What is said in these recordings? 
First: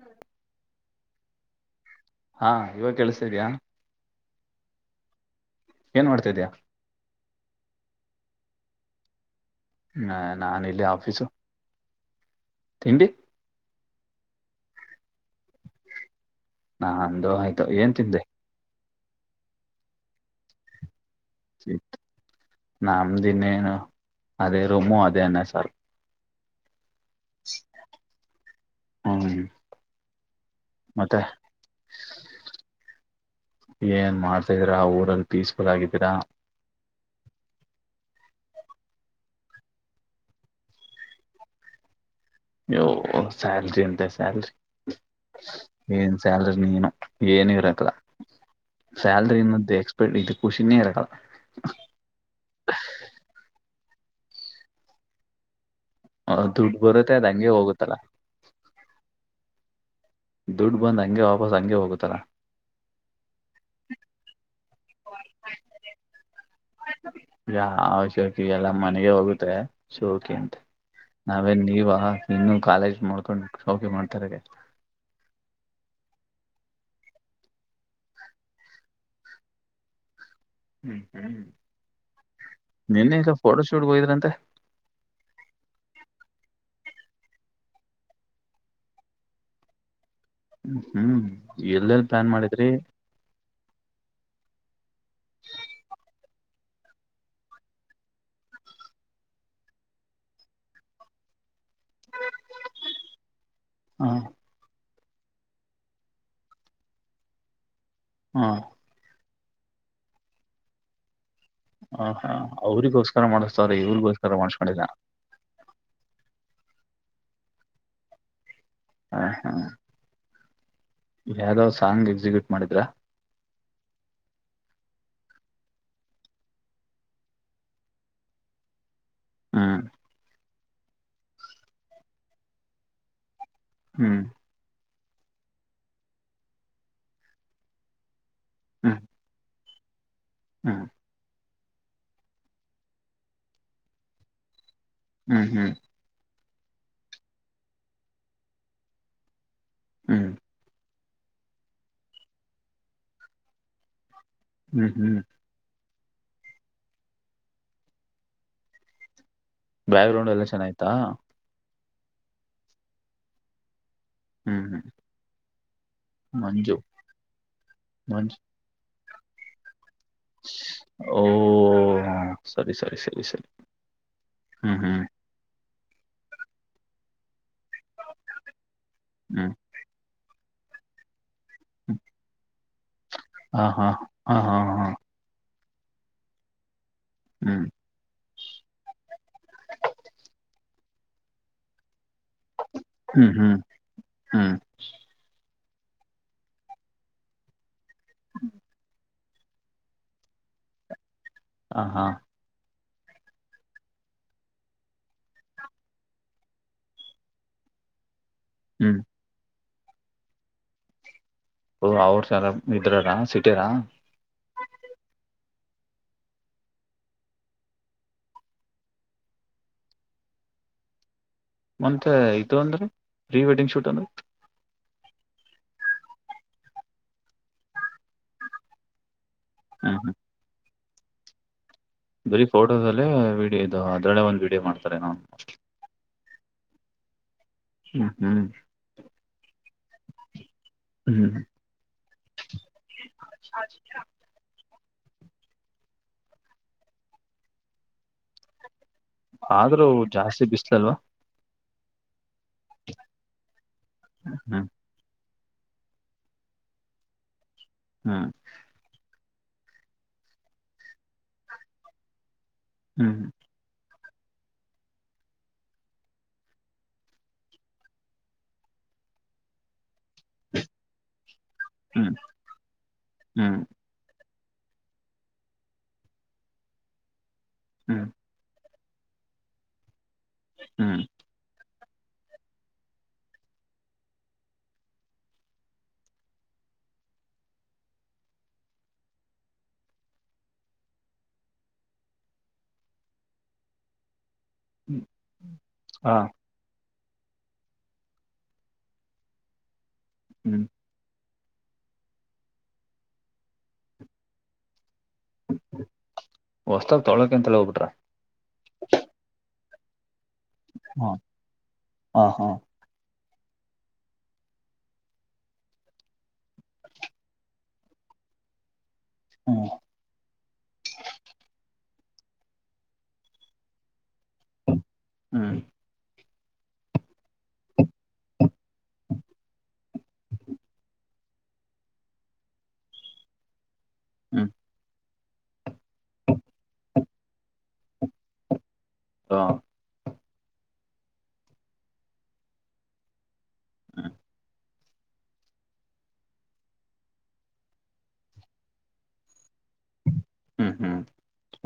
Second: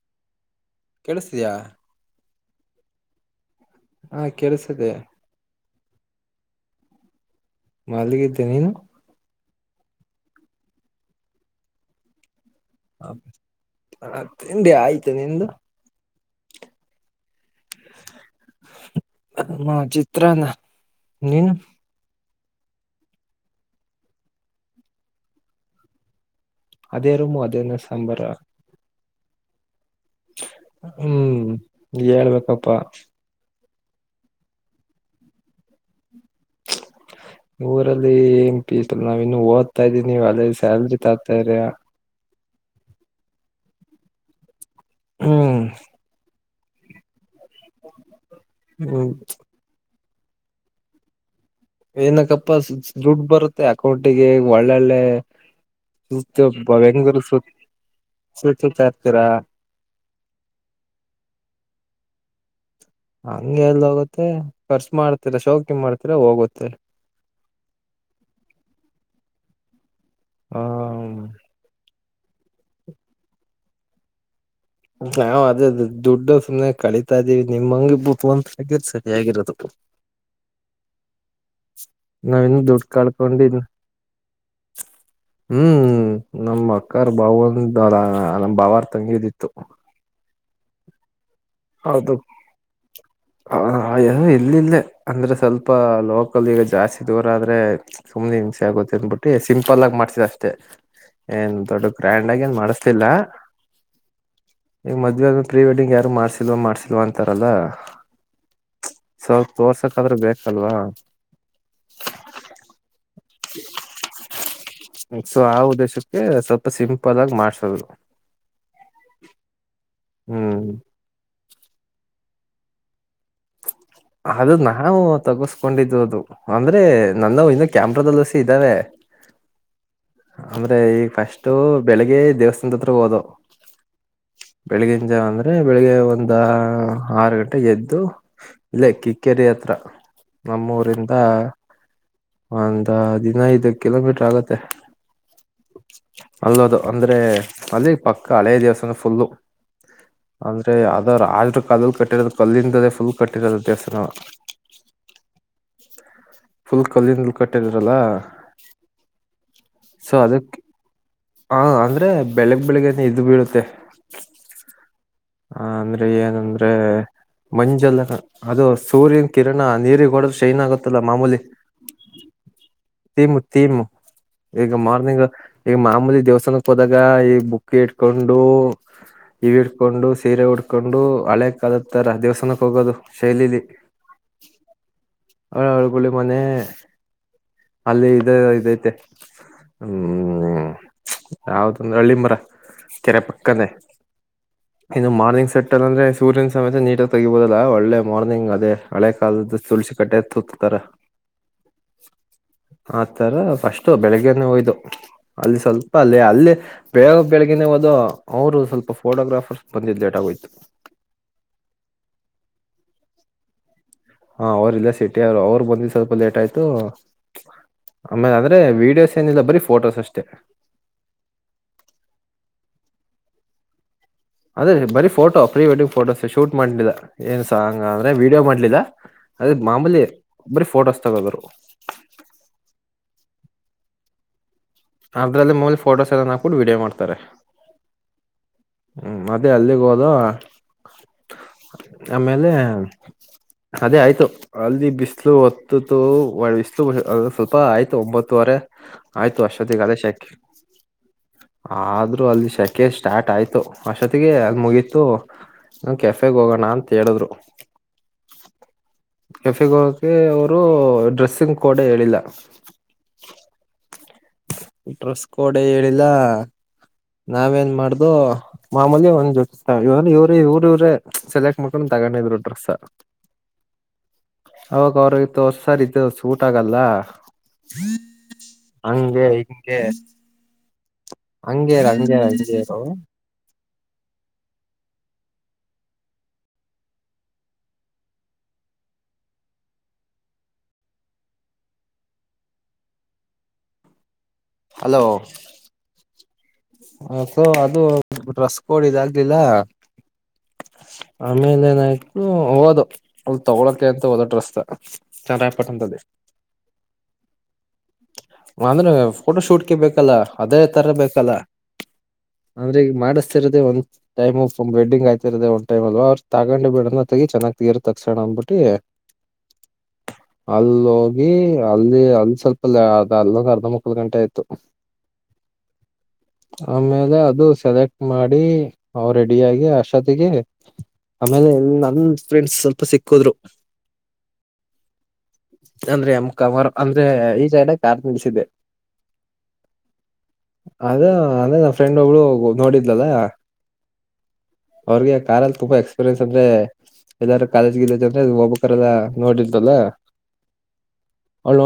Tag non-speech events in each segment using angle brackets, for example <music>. ಹ್ಮ್ ಕೇಳುಸ್ತಿದಿಯ? ಹಾ ಇವಾಗ ಕೆಳ್ಸತಿದ್ಯ? ಹಾ ಕೆಳುಸ್ತಿದೆ. ಏನ್ ಮಾಡ್ತಾ ಇದಿಯಾ? ಮಲಗಿದ್ದೆ ನೀನು? ಎ ನಾನ್ ಇಲ್ಲೇ ಆಫಿಸು. ಅಬ್ ಆ ತಿಂಡಿ ಆಯ್ತು ನಿಂದು? ನಾಂದು ಆಯ್ತು ಏನ್ ತಿಂದೆ? ಮ್ಮ್ ಚಿತ್ನಾನ. ನೀನು? ನಮ್ದ್ ಇನ್ನೇನು, ಅದೇ ರೂಮು, ಅದೇ ಅನ್ನ ಸಾರು. ಅದೇ ರೂಮು ಅದೇ ಅನ್ನ ಸಾಂಬಾರಾ? <unintelligible> ಮತ್ತೆ ಹ್ಮು ಹೇಳ್ಬೇಕಪ್ಪಾ. ಏನ್ ಮಾಡ್ತಾ ಇದೀರಾ, ಊರಲ್ ಪೀಸ್ಫುಲ್ ಆಗಿದ್ದೀರಾ? ಊರಲ್ಲೀ ಏನ್ ಪೀಸ್ಫುಲ್, ನಾವ್ ಇನ್ನು ಓದ್ತಾ ಇದ್ದೀನ್ ನೀವ್ ಆಗ್ಲೆ ಸ್ಯಾಲ್ರಿ ತಗ್ತಾ ಇರೇಯ. ಹೋ ಸ್ಯಾಲ್ರಿ ಅಂತೆ ಸ್ಯಾಲ್ರಿ. ಹ್ಮ್ ಏನ್ ಸ್ಯಾಲ್ ಏನೋ ಏನೂ ಇರಾಕಿಲ್ಲ ಹ್ಮ್ ಸ್ಯಾಲ್ರಿ ಅನ್ನೋದ್ ಎಕ್ <unintelligible> ಖುಶಿನೆ ಇರಲ್ಲ. ಏನಕ್ಕಪ್ಪಾ ಸುದ್ ದುಡ್ ಬರುತ್ತೆ ಅಕೌಂಟಿಗೆ ಒಳ್ಳೊಳ್ಳೆ ದುಡ್ಡು ಸುತ್ಯೊಬ್ಬ ಬರುತ್ತೆ ಬೆಂಗೂರು ಅದ್ ಸ ಹಂಗೆ ಹೋಗುತ್ತಲ್ಲ ಸುತ್ತ ಇರ್ತೀರ ದುಡ್ ಬಂದ್ ಹಂಗೆ ವಾಪಸ್ ಹಂಗೆ ಹೋಗುತ್ತಲ. ಹಂಗೆ ಎಲ್ ಹೋಗುತ್ತೆ. ಖರ್ಚು ಮಾಡ್ತೀರಾ ಶೌಕಿ ಮಾಡ್ತೀರ ಹೋಗುತ್ತೆ. ಯಾವ ಶೋಕೆ ಅಂತೆ ಹ ನಾವೇನ್ ನೀವ? ಇನ್ನು ಕಾಲೇಜ್ ಮಾಡ್ಕೊಂಡು ಶೌಕಿ ಮಾಡ್ತಾರೆಗೇ ನಾವು ಅದೇದ್ದ್ ದುಡ್ಡು ಸುಮ್ಮನೆ ಕಳಿತಾ ಇದ್ದೀವಿ ನಿಮ ಹಂಗಿದ್ ಬುದ್ವಂತರ್ ಆಗಿದ್ರೆ ಸರಿಯಾಗಿರೋದು. ಹ್ಮ್ ನಾವಿನ್ನು ದುಡ್ಡು ಈಗ ಕಳ್ಕೊಂಡಿದು ಫೋಟೋಶೂಟ್ಗೆ ಹೋಗಿದ್ರಂತೆ ಹ್ಮ್ ನಮ ಅಕ್ಕಾರ್ ಬಾಾವಂದ ನಮ್ ಬಾವಾರ ತಂಗಿದಿತ್ತು ್ಮ ಹ್ಮ್ ಎಲ್ಲಲ್ ಪ್ಲಾನ್ ಮಾಡಿದ್ರಿ ಹದು ಇಲ್ಲಿಲ್ಲೇ ಅಂದ್ರೆ ಸ್ವಲ್ಪ ಲೋಕಲ್ ಈಗ ಜಾಸ್ತಿ ದೂರ ಆದ್ರೆ ಸುಮ್ನೆ ಹಿಂಸೆ ಆಗುತ್ತೆ ಅನ್ಬಿಟ್ಟಿ ಸಿಂಪಲ್ ಆಗಿ ಮಾಡ್ಸಿದ ಅಷ್ಟೇ ಏನ್ ದೊಡ್ ಗ್ರ್ಯಾಂಡ್ ಆಗ ಏನ್ ಮಾಡಸ್ತಿಲ್ಲ ಹಾ ಮಧ್ಯ ಪ್ರೀ ವೆಡ್ಂಗ ಯಾರು ಮಾರ್ಚ್ ಸಿಲ್ವ ಮಾಡ್ಸಲ್ವಾ ಅಂತಾರಲ್ಲ ಹಾ ಸ್ವಲ್ಪ ತೋರ್ಸಕ್ ಆದ್ರೂ ಬೇಕಲ್ವಾ ಹ ಹಾ ಅವ್ರಗೋ ಮಾಡ್ತಾರೆ ಇವ್ಗ ಸಮ ಸೊ ಆ ಉದ್ದೇಶಕ್ಕೆ ಸ್ವಲ್ಪ ಸ್ಪ ಸಿಂಪಲ್ ಆಗಿ ಮಾಡ್ಸಲ್ದು ಹ ಹಾ ಹ್ಮ್ ಯಾವ್ದೋ ಸಾಂಗ್ ಎಕ್ಸಿಕ್ಯೂಟ್ ಮಾಡಿದ್ರಾ ಅದು ನಾವು ತಗಸ್ಕೊಂಡಿದ್ದ್ ಅದು ಅಂದ್ರೆ ನನ್ನ ಇನ್ನು ಕ್ಯಾಮ್ರದಲ್ಲಸಿ ಇದ್ದಾವೆ ಹಾ ಅಂದ್ರೆ ಈಗ ಫಸ್ಟ ಬೆಳಿಗ್ಗೆ ದೇವಸ್ಥಾನದ ಹತ್ರ ಹೋದ ಹ್ಮ್ ಸಂಜ ಅಂದ್ರೆ ಬೆಳಿಗ್ಗೆ ಒಂದು ಆರು ಗಂಟೆಗೆ ಎಗೆದ್ದು ಇಲ್ಲ ಹ್ಮ್ ಕಕ್ಕೇರಿ ಹತ್ರ ಹ್ಮ್ ನಮ್ಮೂರಿಂದ ಒಂದ ದಿನ ಐದು ಕಿಲೋಮೀಟರ್ ಆಗತ್ತೆ ಹ್ಮ್ ಹ್ಮ್ ಅಲ್ಲದು ಅಂದ್ರೆ ಅಲ್ಲಿ ಪಕ್ಕ ಹಳೇ ದಿವಸ ಫುಲ್ಲು ಹ್ಮ್ ಅಂದ್ರೆ ಅದು ಅ ಆದ್ರರು ಕಲ್ಲಲ್ ಕಟ್ಟಿರೋದು ಕಲ್ಲಿಂದೇ ಫುಲ್ ಕಟ್ಟಿರೋದು ದೇವಸ್ರ ಹ್ಮ್ ಹ್ಮ್ ಫುಲ್ ಕಲ್ಲಿಿಂದ ಕಟ್ಟದರಲ್ಲ ಬ್ಯಾಕ್ ಗ್ರೌಂಡ್ ಎಲ್ಲ ಚೆನ್ನ ಆಯ್ತಾ ಹ ಅಂದ್ರೆ ಬೆಳಗ್ ಬೆಳಿಗ್ಗೆಏನ ಇದು ಬೀಳುತ್ತೆ ಹ್ಮ್ ಹ್ಮ್ ಹ ಅಂದ್ರೆ ಏನಂದ್ರೆ ಮಂಜು ಮಂಜಲ್ಲ ಮಂಜು ಅದು ಸೂರ್ಯನ್ ಕಿರಣ ನೀರಿಗೆ ಡ ಶೈನ್ ಆಗತ್ತಲ್ಲ ಓ ಮಾಮೂಲಿ ಸರಿ ಸರಿ ಸರಿ ೀಮ್ ಸರಿ ೀಮ ಹ್ಮ್ ಈಗ ಹ್ಮ್ ಮಾರ್ನಿಂಗ್ ಈಗ ಮಾಮೂಲಿ ದೇವಸ್ಥಾನಕ್ಕೆ ಹೋದಾಗ ಈ ಬು ಕ ಇಟ್ಕೊಂಡು ಇ ಹ್ಮ್ ಕೊಂಡು ಸೀರೆ ಉಡ್ಕೊಂಡು ಹಳೆ ಹ್ಮ್ ಕಾಲತ್ತಾರ ದೇವಸ್ಥಾನಕ್ಕೆ ಹೋಗೋದು ಶೈಲಿಲಿ ಹಾ ಹಾ ಹಾ ಹಾ ಹಾ ಹಳ ಹಳಗಳಿ ಮನೆ ಹ್ಮ್ ಅಲ್ಲಿ ಇ ಇದೈತೆ ಹ್ಮ್ ಯಾವ್ದಂದ್ರ ಹಳ್ಳಿ ಮರ ಕೆರೆ ಹ್ಮ್ ಹ್ಮ್ ಪಕ್ಕದ ಹ್ಮ್ ಇನ್ನು ಮಾರ್ನಿಂಗ್ ಸಟ್ ಅಂದ್ರೊ್ಯನ ಸಮಸೆ ನೀಟ ಆ ತೆಗಬಹುದಲ್ಲ ಒಳ್ಳೆ ಮಾರ್ನಿಂಗ್ ಅದೇ ಹಳೆ ಕಾಲದ ತುಳಸಿ ಕಟ್ಟತ್ ಹತ ತರ ಹ ಹಾ ಆತರ ಫಸ್ಟ್ು ಬೆಳಗ್ನೆ ಹೋಯ್ದು ಅಲ್ಲಿ ಸ್ವಲ್ಪ ಅಲ್ಲೇ ಅಲ್ಲಿ ಬೆ ಬೆಳಗ್ನೆೇ ಹೋದು ಅವರು ಹ್ಮ್ ಸ್ವಲ್ಪ ಬಂದಿದ್ದ್ ಲೇಟ್ ಆೋಯ್ತು ಹೊ ಅವ್ರ್ <unintelligible> ಇದ್ರಾರ ಸಿಟಿರಾ ಹಾ ಅವ್ರಲ್ಲ ಸಿಟಿ ಅವರು ಅವರು ಬಂದಿದ್ದ ಸ್ವಲ್ಪ ಲೇಟ್ ಆಯ್ತು ಆಮೇಲೆ ಅಂದ್ರೆ ವೀಡಿಯೋಸ್ ಏನಿಲ್ಲ ಬರೀ ಫೋಟೋಸ್ ಅಷ್ಟೆ ಮತ್ತೆ ಇದು ಅಂದ್ರ ಪ್ರೀ ವೆಡ್ಡಿಂಗ್ ಶೂಟ್ ಅಂದ್ರ ಅೆ ಬರೀ photo pre wedding photos shoot ಮಾಡ್ಲಿಲ್ಲ ಏನ್ ಸಾಂಗ ಅಂದ್ರೆ ವೀಡಿಯೋ ಮಾಡ್ಲಿಲ್ಲ ಅದೇ ಹ್ಮ್ ಮಾಮೂಲಿ ಹ್ಮ್ ಬರಿ ಫೋಟೋಸ್ ತಗದರು ಬರೀ ಫೋಟೋದಲ್ಲೇ ವೀಡಿಯೋ ಇದು ಅದ್ರಲ್ಲೆ ಒಂದು ವೀಡಿಯೋ ಮಾಡ್ ಅದ್ರಲ್ಲಿ ಮಲಿ ಫೋಟೋಸ್ ಎಲ್ಲ ಹಾ ಕೂಡ್ ವೀಡಿಯೋ ಮಾಡ್ತಾರೆ ಹ್ಮ್ ಹ್ಮ್ ಮತ್ತೆ ಅಲ್ಲಿಗೆ ಹೋದ ಹ್ಮ್ ಆಮೇಲೆ ಹ ಅದೇ ಆಯ್ತು ಅಲ್ದಿ ಬಿಸ್ ಇಲು ಹೊತ್ತತ್ತುು ಇಷ್ಟು ಸ್ವಲ್ಪ ಆಯ್ತು ಒಂಬತ್ತುವರೆ ಆಯ್ತು ಅಷ್ಟೊತ್ತಿಗೆ ಆದ್ರೂ ಅದೇ ಶೆಕೆ ಜಾಸ್ತಿ ಬಿಸಲ ಅಲ್ವಾ ಆದ್ರೂ ಅಲ್ಲಿ ಶೆಕೆ ಸ್ಟಾರ್ಟ ಆಯತು ಅಷ್ಟೊತ್ತಿಗೆ ಅದ ಹ್ಮ್ ಮುಗಿತ್ತು ಹ ಕೆಫೆಗ್ ಹೋಗೋಣ ಅಂತ ಹೇಳಿದ್ರು ಹೂ ಕೆಫೆಗೆ ಹೋಗಕೆ ಅವರು ಡ್ರೆಸ್ಸಿಂಗ್ ಕೋಡ್ ಹೇಳಿಲ್ಲ ಹ್ಮ್ ಡ್ರೆಸ್ ಕೋಡೆ ಹೇಳಿಲ್ಲ ನಾವೇನ್ ಮಾಡ್ದು ಮಾಮೂಲಿ ಒಂದ್ ಜೋತಿತ ಇವ ಇವ್ರ ಇವರ ಇವರೇ ಸೆಲೆಕ್ <inaudible> ಹ್ಮ್ ತಗೊಂಡಿದ್ರು ಡ್ರೆಸ್ ಹ್ಮ್ ಅವಾಗ ಅವ್ರತ್ತು ಹೊರ್ಸರ್ ಇ ಸೂಟ್ ಆಗಲ್ಲ ಹ್ಮ್ <unintelligible> ಹಂಗೆ ಹಿಂಗೆ ಹ್ಮ್ ಅಂಗೆ ಅಂಜೇ ಅಂಜೇರ <unintelligible> ಹಾ ಹ ಸೊ ಅದು ಡ್ರೆಸ್ ಕೋಡ್ ಇದಾಗಗ್ಲಿಲ್ಲ ಹ್ಮ್ <inaudible> ಆಮೇಲೆ ಏನಾಯ್ತು ಹೋದವೂ ತಗೋಳೋಕಂತ ಹೊದವು ಡ್ರೆಸ್ ನ ಚಂದ <unintelligible> ಪಟ್ಟಂತ್ದ ಹೊಸ್ತಾಗ ತೊಳಕ ಅಂತಲ್ಲ ಹೋಗ್ಬಿಟ್ರ <unintelligible> ನಂದ್ರ ಫೋಟೋ ಶೂಟ್ ಹ <unintelligible> ಬೇಕಲ್ಲ <inaudible> ಅದೇ ತರ ಬೇಕಲ್ಲ ಹಾ ಹಾ ಮಾಡಿಸ್ತಿರದೇ ಒಂದ ಟೈಮ್ ವೆಡಿಂಗ ಆಗ್ತಿರೋದೇ ಒಂದುರ ಟೈಮ ಅಲ್ ಅವ್ರ ತಗೊಂಡ ಚೆನ್ನಾಗಿ ತಗಸಣ <unintelligible> ಅಂದ್ಬಿಟ್ಟಿ ಹ್ಮ್ ಅಲ್ಲೋಗಿ ಅಲ್ಲಿ <inaudible> <unintelligible> ಅಲ್ ಸ್ವಲ್ಪ ಅದ ಅಲ್ಲ ಅರ್ಧ ಮುಕ್ಕಲ್ ಗಂಟೆ ಆಯ್ತು ಹ್ಮ್ ಆಮೇಲೆ ಅದು ಸೆಲೆಕ್ಟ್ ಮಾಡಿ ಅವ ರೆಡಿಯಾಗಿ ಅಷ್ಟೊತ್ತಿಗೆ ಆಮೇಲೆ ನಮ ಫ್ರೆಂಡ್ಸ್ ಸ್ವಲ್ಪ ಸಿಕ್ಕದ್ರು ಹ್ಮ ಅಂದ್ರೆ ಅಮ್ ಕವರ್ ಅಂದ್ರೆ ಈ <unintelligible> ಕಾರ್ <unintelligible> ನಿಲ್ಸಿದೆ ಹ ಅದ ಅಂದ್ರ ನಾ ಫ್ರೆಂಡ್ ಒಬ್ಳು ನೋಡಿದ್ಲಲ್ಲ <inaudible> ಅವ್ರಿಗೆ ಕಾರಲ್ಲಿ ತುಂಬಾ ಎಕ್ಸ್ಪೀರಿಯನ್ಸ್ ಅಂದ್ರೆ ಎಲ್ಲಾರೂ ಕಾಲೇಜ್ಗ್ದ ಅಂದ್ರೆ ಹೋಗ್ಬೇಕಲ್ಲಾ ನೋಡಿರ್ತಲ್ಲ ಹ್ಮ್ ಹ್ಮ್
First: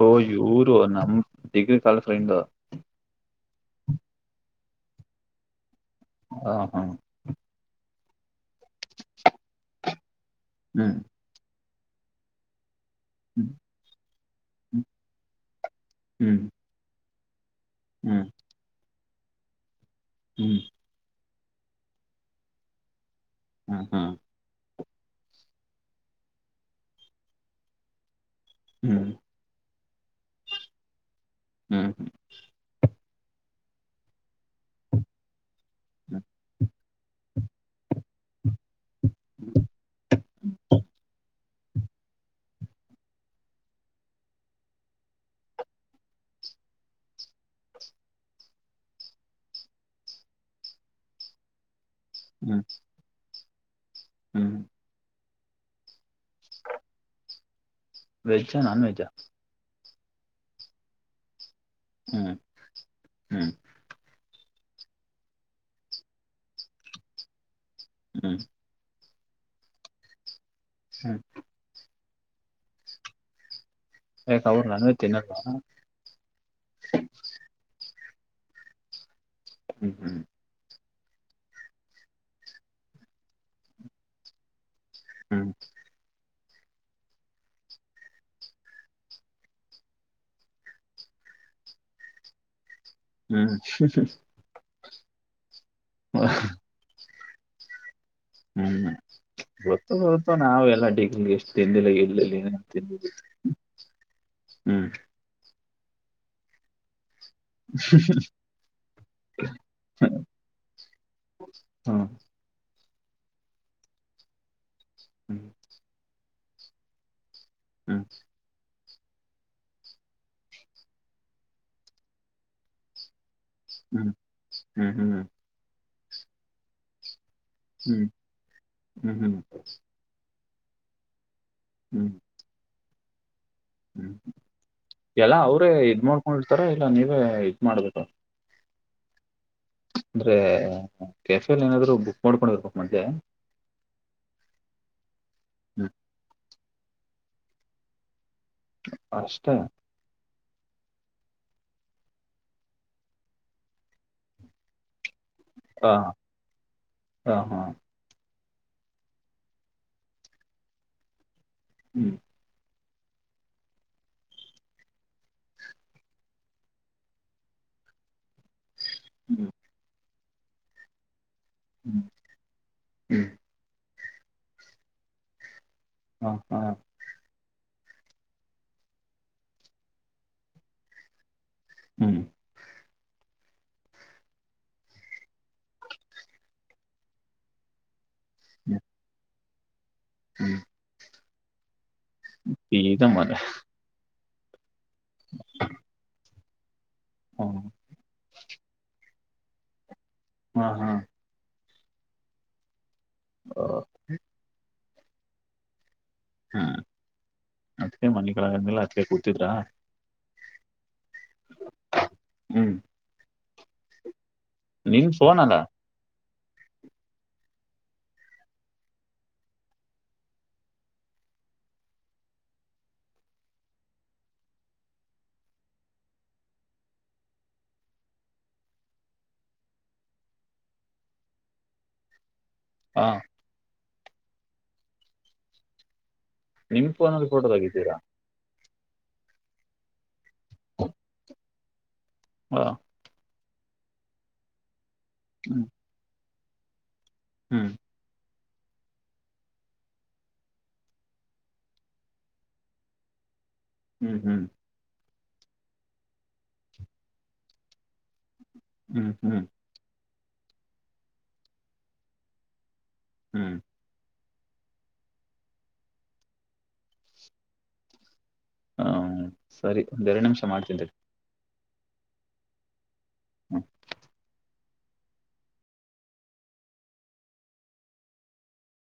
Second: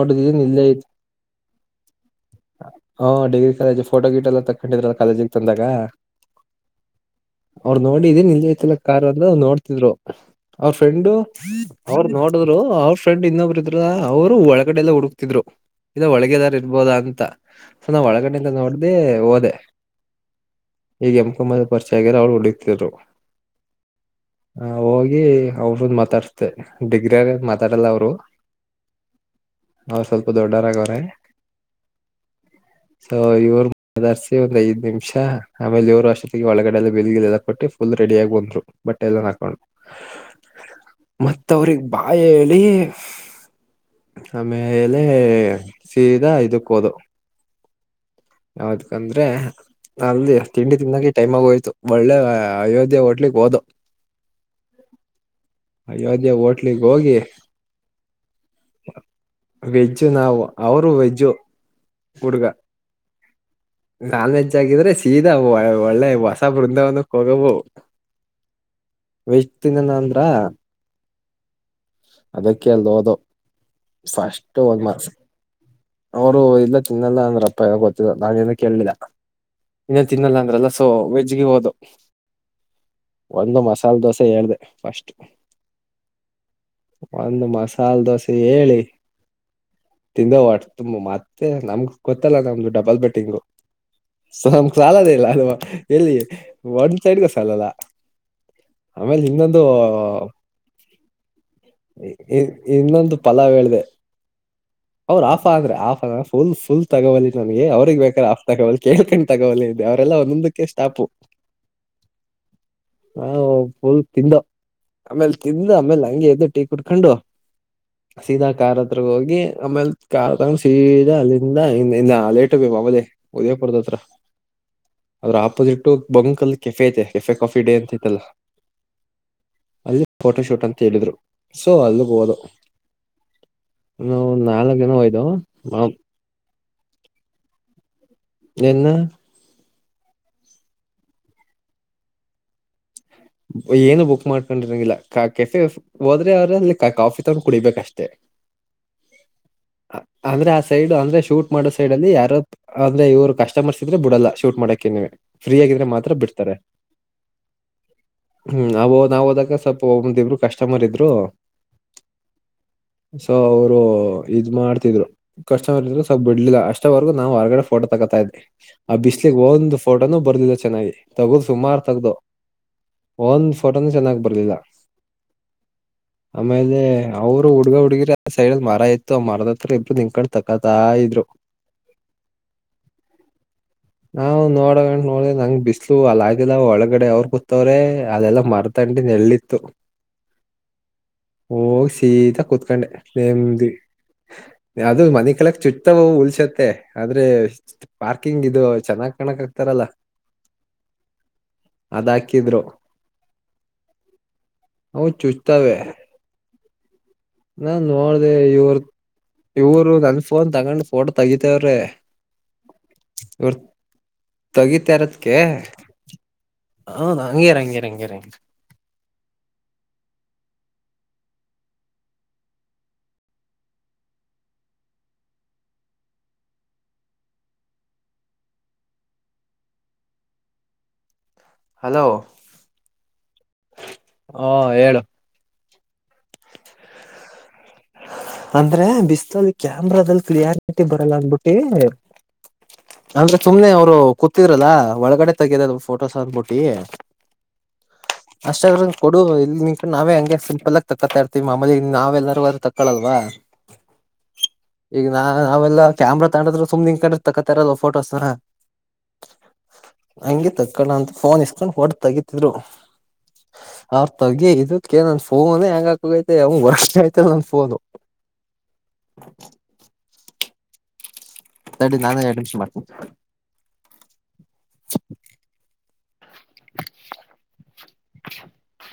ಓ ಇಲ್ಲೇ ಇವ್ರು ಐತ್ ನಮ್ ಡಿಗ್ರಿ ಕಾಲೇಜ್ ಫ್ರೆಂಡು ಹ <inaudible> ಫೋಟೋ ಗೀಟ್ ಎಲ್ಲ ತಕೊಂಡಿದರಲ್ಲ ಕಾಲೇಜ ತಂದಾಗ ಹ ಹಾ ನೋಡಿದ ನಿಲ್ ಐತಿಲ್ಲ ಕಾರ್ ಅಲ್ಲ ನೋಡ್ತಿದ್ರು ಅವ್ರ ಹ್ಮ್ ಫ್ರೆಂಡು ಅವರು ನೋಡಿದ್ರು ಅವ ಫ್ರೆಂಡ್ ಇನ್ನೊಬ್ಬರು ಇದ್ರು ಅವರು ಒಳಗಡೆ ಹ್ಮ್ ಎಲ್ಲ ಹುಡುಕ್ತಿದ್ರು ಇದ ಹ್ಮ್ ಒಳಗದಾರ ಇರ್ಬೋದಾ ಅಂತ <unintelligible> ನ ಹ್ಮ್ ಒಳಗಡೆದ ನೋ ಅದೇ ಹೋದೆ ಹ್ಮ್ <inaudible> ಎಂಪ <unintelligible> ಮ್ಮದ ಪರಿಚ ಆಗ್ಯಾರ ಅವ್ರು ಹೊಡಿತಿದ್ರು ಹ್ಮ್ ಹ್ಮ್ <inaudible> <inaudible> ಹೋಗಿ ಅವುರ್ಣ ಮಾತಾಡ್ಸ್ತೆ ಡಿಗರ ಮಾತಾಡಲ್ಲ ಅವರು ಹ್ಮ್ ಅವ್ರ ಸ್ವಲ್ಪ ದೊಡ್ಡರಾಗವರೆ ದೊಡ್ಡವರಾಗವ್ರೆ ಹ್ಮ್ ಸೊ ಇವರು ಅದಾರ್ಸಿ ಒಂದ್ ಐದ್ ನಿಮಿಷ ಆಮೇಲೆ ಅವರು ಹ್ಮ್ ಅಷ್ಟೊತ್ತಿಗೆ ಒಳಗಡೆ ವಿಲ್ ಗಿಲ್ ಎಲ್ಲ ಕೊಟ್ಟಿ ಫುಲ್ ರೆಡಿಯಾಗಿ ಹೋದ್ರು ಬಟ್ಟೆ ಎಲ್ಲ ಹಾಕೊಂಡು ಮತ್ತ ಮತ್ತೆ ಅವರಿಗ್ ಬಾಯ್ ಹೇಳಿ ಆಮೇಲೆ ಸೀದಾ ಇದಕ್ ಹೋದ ಯಾವದಕಂದ್ರೆ ಅಲ್ಲಿ ತಿಂಡಿ ತಿಂದಂಗೆ ಟೈಮ್ ಆಗೋಯ್ತು ಒಳ್ಳೆ ಹ್ಮ್ ಅಯೋಧ್ಯೆ ಹಟ್ಲಿಕ್ ಹೋದ <inaudible> ಹ್ಮ್. <inaudible> ಅಯೋಧ್ಯ ಹೋಟ್ಲಿಗ್ ಹೋಗಿ. ವೆಜ್ಜಾ ನಾನ್ವೆೆಜ್ಜಾ ವೆಜ್ ನಾವು ಅವರು ವೆಜ್ಜು. ಹ್ಮ್. ಹುಡ್ಗ ಹ್ಞೂ. <inaudible> ನಾನ್ ವೆಜ್ ಆಗಿದ್ರೆ ಸೀದಾ ಒಳ್ಳೆ ಹೊಸ ಬೃಂದಾವನಕ್ ಹೋಗವು ಹ್ಮ್ <inaudible> ವೆಜ್ ತಿನನ ಅಂದ್ರ. ಸ <inaudible> ಅದಕ್ಕ ಲೋದೋ ಯಾಕ ಫಸ್ಟು ಅವ್ರು ಒಂದ್ ನಾನ್ ವೆಜ್ ಮಾಸ ತಿನ್ನಲ್ವಾ ಅವರು ಇಲ್ಲ ತಿನ್ನಲ್ಲ ಅಂದ್ರ ಅಪ್ಪ ಗೊ ನಾನೇಏನ ಹ್ಮ್ ಕೇಳಲಿಲ್ಲ ಹ್ಮ್ ತಿನ್ನಲ್ಲ ಅಂದ್ರಲ್ಲ ಸೂ ವೆಜ್ಗೆ ಹೋದು ಒಂದು ಮಸಾಲೆ ದೋಸೆ ಹೇಳ್ದ ಫಸ್ಟ್ ಹ್ಮ್ ಒಂದು ಮಸಾಲೆ ದೋಸೆ ಹೇಳಿ ತಿಂದ ಹೊಡ್ ಮತ್ತೆ ನಮ್ಧ್ ಗೊತ್ತಲ್ಲ ನಮ್ ಡಬ್ ಬಲ್ಬಟ್ಟಿಂಗು ಹ್ಮ್ ಸ ಸಾಲೊದ್ಧೆ ಇಲ್ಲ ಅಲ್ವಾ. ಎಲ್ಲಿ ಒಂದು ಸೈಡಿಗೆ ಸಾಲಲ್ಲ ಹ್ಮ್ ಆಮೇಲೆ ಇನ್ನೊಂದು ಗೊತ್ತೋ ಗೊತ್ತೋ ನಾವ ಎಲ್ಲ ಡಿಗ್ರಿಲಿ ಎಷ್ಟು ತಿಂದಿಲ್ಲ ಇ- ಎಲ್ಲೆಲ್ಲಿ ಇ- ಏನೇನೋ ಇನ್ನೊಂದು ತಿಂದಿದೀವಿ. ಪಲಾವ್ ಹ್ಮ ಹಾಫ್ ಅಲ್ಲ ಫುಲ್ ಫಲ್ ತಗೋ ನನ್ಗೆ ಅವ್ರಗ್ ಬೇಕಾರೆ ಆಫ್ ತಗೊಲ್ ಕೇಳ್ಕೊಂಡ್ ತಗೋಲ್ಲಲೆ <unintelligible> ಅವರೆಲ್ಲ ಒಂದುಕ್ಕೆ ಸ್ಟಾಪು. ಹ್ಮ್ ಹಾ ಫುಲ್ ತಿಂದೋ ಆಮೇಲೆ ಹ್ಮ್ ತಿಂದ್ ಆಮೇಲೆ ಹಂಗೆ ಎದೆ ಟೀ ಕುಡ್ಕಂಡು ಹ್ಮ್ ಸೀದಾ ಕಾರ ಪ್ರೀ ಹೋಗಿ ಆಮೇಲ್ ಕಾರ್ ತಂಗ ಸೀದಾ ಅಲ್ಲಿಂದ ಇ ಇ ಲೇಟು ಬಿ ಮಾಮೂಲಿ ಉದಯ್ ಪುರದತ್ರ ಹ್ಮ್ ಹ್ಮ್ ಹ್ಮ್ ಅವ್ರ್ ಆಪೋಸಿಟ್ಟು ಬೊಂಕಲ್ ಕೆಫೇ ಐತೆ. ಕೆಫೆ ಕಾಫಿ ಡೇ ಅಂತ ಹ್ಮ್ ಇತ್ತಲ್ಲ ಹ್ಮ್ ಅಲ್ ಫೋಟೋ ಶೂಟ್ ಅಂತ್ ಹೇಳಿದ್ರು ಸೊ ಹ್ಮ್ ಅಲ್ಲಿಗ್ ಹೋದೆ. ನೀವು ನಾಲಕ್ ಎಲ್ಲ ಅವ್ರೇ ಇದ್ ಮಾಡ್ಕೊಂಡಿರ್ತಾರ ಇಲ್ಲ ನೀವೇ ಇದ್ ಮಾಡ್ಬೇಕ. ನೆನ್ನು ಅಂದ್ರೆ ಕೆಫೆಲ್ ಏನಾದ್ರು ಬುಕ್ ಮಾಡ್ಕೊಂಡ್ ಬರ್ಬೇಕ್ ಮಡ್ ಏನು ಬುಕ್ ಮಾಡ್ಕೊಂಡಿರಂಗಿಲ್ಲ ಕ ಕೆಫೆ ಹೋದ್ರೆ ಅವ್ರ್ ಅಲ್ಲಿ ಕಾಫಿ ತನ್ ಕುಡಿಬೇಕಷ್ಟೇ. ಅಷ್ಟೆ ಅ- ಅಂದ್ರೆ ಆ ಸೈಡ್ ಅಂದ್ರೆ ಶೂಟ್ ಮಾಡೋ ಸೈಡ್ ಅಲ್ಲಿ ಯಾರೋ ಅಂದ್ರೆ ಇವರು ಕಸ್ಟಮರ್ಸ್ ಇದ್ರೆ ಬಿಡಲ್ಲ ಶೂಟ್ ಮಾಡಕ್ಕೆ ನೀವೆ. ಫ್ರೀ ಆಗಿದ್ರೆ ಹ ಮಾತ್ರ ಬಿಡ್ತಾರೆ. ಹ ಹಾ ಹ್ಮ್ ನ ನಾವ್ ಹೋದಾಗ ಸ್ವಲ್ಪ ಒಂದಿಬ್ರು ಕಸ್ಟಮರ್ ಇದ್ರು ಹ್ಮ್ ಸೊ ಅವರು ಇದ್ ಮಾಡ್ತಿದ್ರು ಕಸ್ಟಮರ್ ಇದ್ರು ಸೊ ಬಿಡ್ಲಿಲ್ಲ ಅಷ್ಟವರ್ಗೂ ನಾವ್ ಹೊರ್ಗಡೆ ಫೋಟೋ ತಕೋತಾ ಇದ್ವಿ. ಆ ಬಿಸ್ಲಿಗೆ ಹ್ಮ್ ಒಂದು ಫೋ ಟೋನು ಬರ್ಲಿಲ್ಲ ಚೆನ್ನಾಗಿ. ತಗದು ಸುಮಾರು ಹ್ಮ್ ತಗ್ದ್ವು ಹ್ಮ್ ಒನ್ ಫೋಟ <unintelligible> ಗಿ ಬರ್ಲಿಲ್ಲ. ಹಾ ಹಾ ಆಮೇಲೆ ಅವ್ ಹುಡುಗ ಹುಡುಗಿ ಆ ಸೈಡ್ಡಲ್ ಮರ ಇತ್ತು ಆ ಮರದ ಹತ್ರ ಇಬ್ರು ನಿಂತ್ ಕಂಡ್ ತಕತಾ ಇದ್ರು. ಹ್ಮ್ ನಾವು ನೋಡಂ ನೋಡ ನಂಗ್ ಬಿಸ್ಲು ಅಲ್ಲಾಗಿಲ್ಲ ಒಳಗಡೆ ಅವ್ರ್ ಕುತ್ ತ್ತವ್ರೆ ಅದೆಲ್ಲಾ ಮರ್ತಂಡಿ ನೆಳ್ಳ ಹ. ಹ್ಮ. ಹುಷ ಸೀತಾ ಕುೂತ್ಕೊಂಡೆ ಮನೆ ನೇಮ್ದಿ ಅದು ಮನಿ ಕಲಕ್ ಚುತ್ತತವು ಉಲ್ಸತ್ ಮತ್ತು. ಆದ್ರೆ ಹ್ಮ್ ಪಾರ್ಕ್ ಹಾ ಹಿಂಗ ಇದು ಚೆನ್ನ್ ಕಕ ಆಕ್ತಾರಲ್ಲಾ ಹ್ಮ ಹ್ಮ್ ಅದಾ ಹಾಕಿದ್ರು ಓ ಹ ಚೂಚ್ತಾವೇ ಹಾ ನಾ ಅದಕ್ಕೆ ನೋಡ್ದ ಮನೆ ಕೆಳಗಂದಿಲ್ಲ ಇವರು ಅದಕ್ಕೆ ಕೂತಿದ್ರಾ ಇವರು ನನ್ಸ ತಗೊಂಡು ಫೋಟೋ ತಗಿತೇವ್ರೆ ಹ್ಮ್ ಎರ್ ನಿಮ್ ತಗಿತಾರದೆಕೆ ಫೋನ್ ಅಲ್ಲ ಹೌದ ಹಂಗಗೆರ ಹಂಗಗೆರ್ ಹಂಗರ ಹಲೋ ಹಾ ಹಾ ಹೇಳು ನಿಮ್ಮಪೋನಲ್ಲಿ ಫೋಟೋ ತಗಿದ್ದೀರಾ ಅಂದ್ರೆ ಬಿಸ್ತೂಲ್ ಕ್ಯಾಮ್ರಾದಲ್ಲಿ ಕ್ಲಿಯಾರಿಟಿ ಬರಲ್ಲ ಅಂದಬಿಟ್ಟಿ ಹಾ ಅಂದ್ರೆ ಸುಮ್ಮನೆ ಅವ್ರು ಕೂತಿದ್ರಲ್ಲಾ ಒಳಗಡೆ ಹ್ಮ್ ತೆಗೆದದುಫೋಟೋಸ್ ಅಬಟ್ಟ ಸ ಹ್ಮ್ ಅಷ್ಟಾದ್ರ ಕೊಡು ಇಲ್ಲಿ ನಿಂಕೊಂಡು ನಾವೇ ಹಂಗೆ ಸಿಂಪಲ್ ಆಗ ತಕೊತಾ ಇರ್ತೀವಿ ಮಾಮಲಿ ನಾವೆಲ್ಲಾರೂ ಆದ್ರೆ ತಕ್ಕಕಳಲ್ವಾ ಹ್ಮ್ ಹ್ಮ್ ಈಗ ನಾ ನಾವೆಲ್ಲ ಕ್ಯಾಮರಾ ತಗಡ್ರೆ ಸುಮ್ಮ ಹಂಗ ಕ ರದಫೋಟೋಸ್ತ ಹಾ ಹ್ಮ್ ಹ್ಮ್ ಹಂಗಗೆ ತಕ್ಕಣ ಅಂತ ಫೋನ್ ಇಸ್ಕೊಂಡ್ ಹೊಟ್ಟ ತಗತಿದ್ರು ಹ್ಮ್ ತಗ ಇದ್ಕ ನನ್ ಫೋನ್ ಹೆಂಗ ಹಾಕೈತೆ ಅವ ವರ್ಷ ಐತೆ ನನ್ ಫೋನು ಹ ಸರಿ ಒಂದೆರಡು ನಿಮಿಷ ಸಮಾಜಿಂದ ಸಡಿ ನಾನೇ ಅಡ್ಮಿಷನ್ ಮಾಡ್ತೀನಿ ಹ್ಮ <unintelligible> <unintelligible>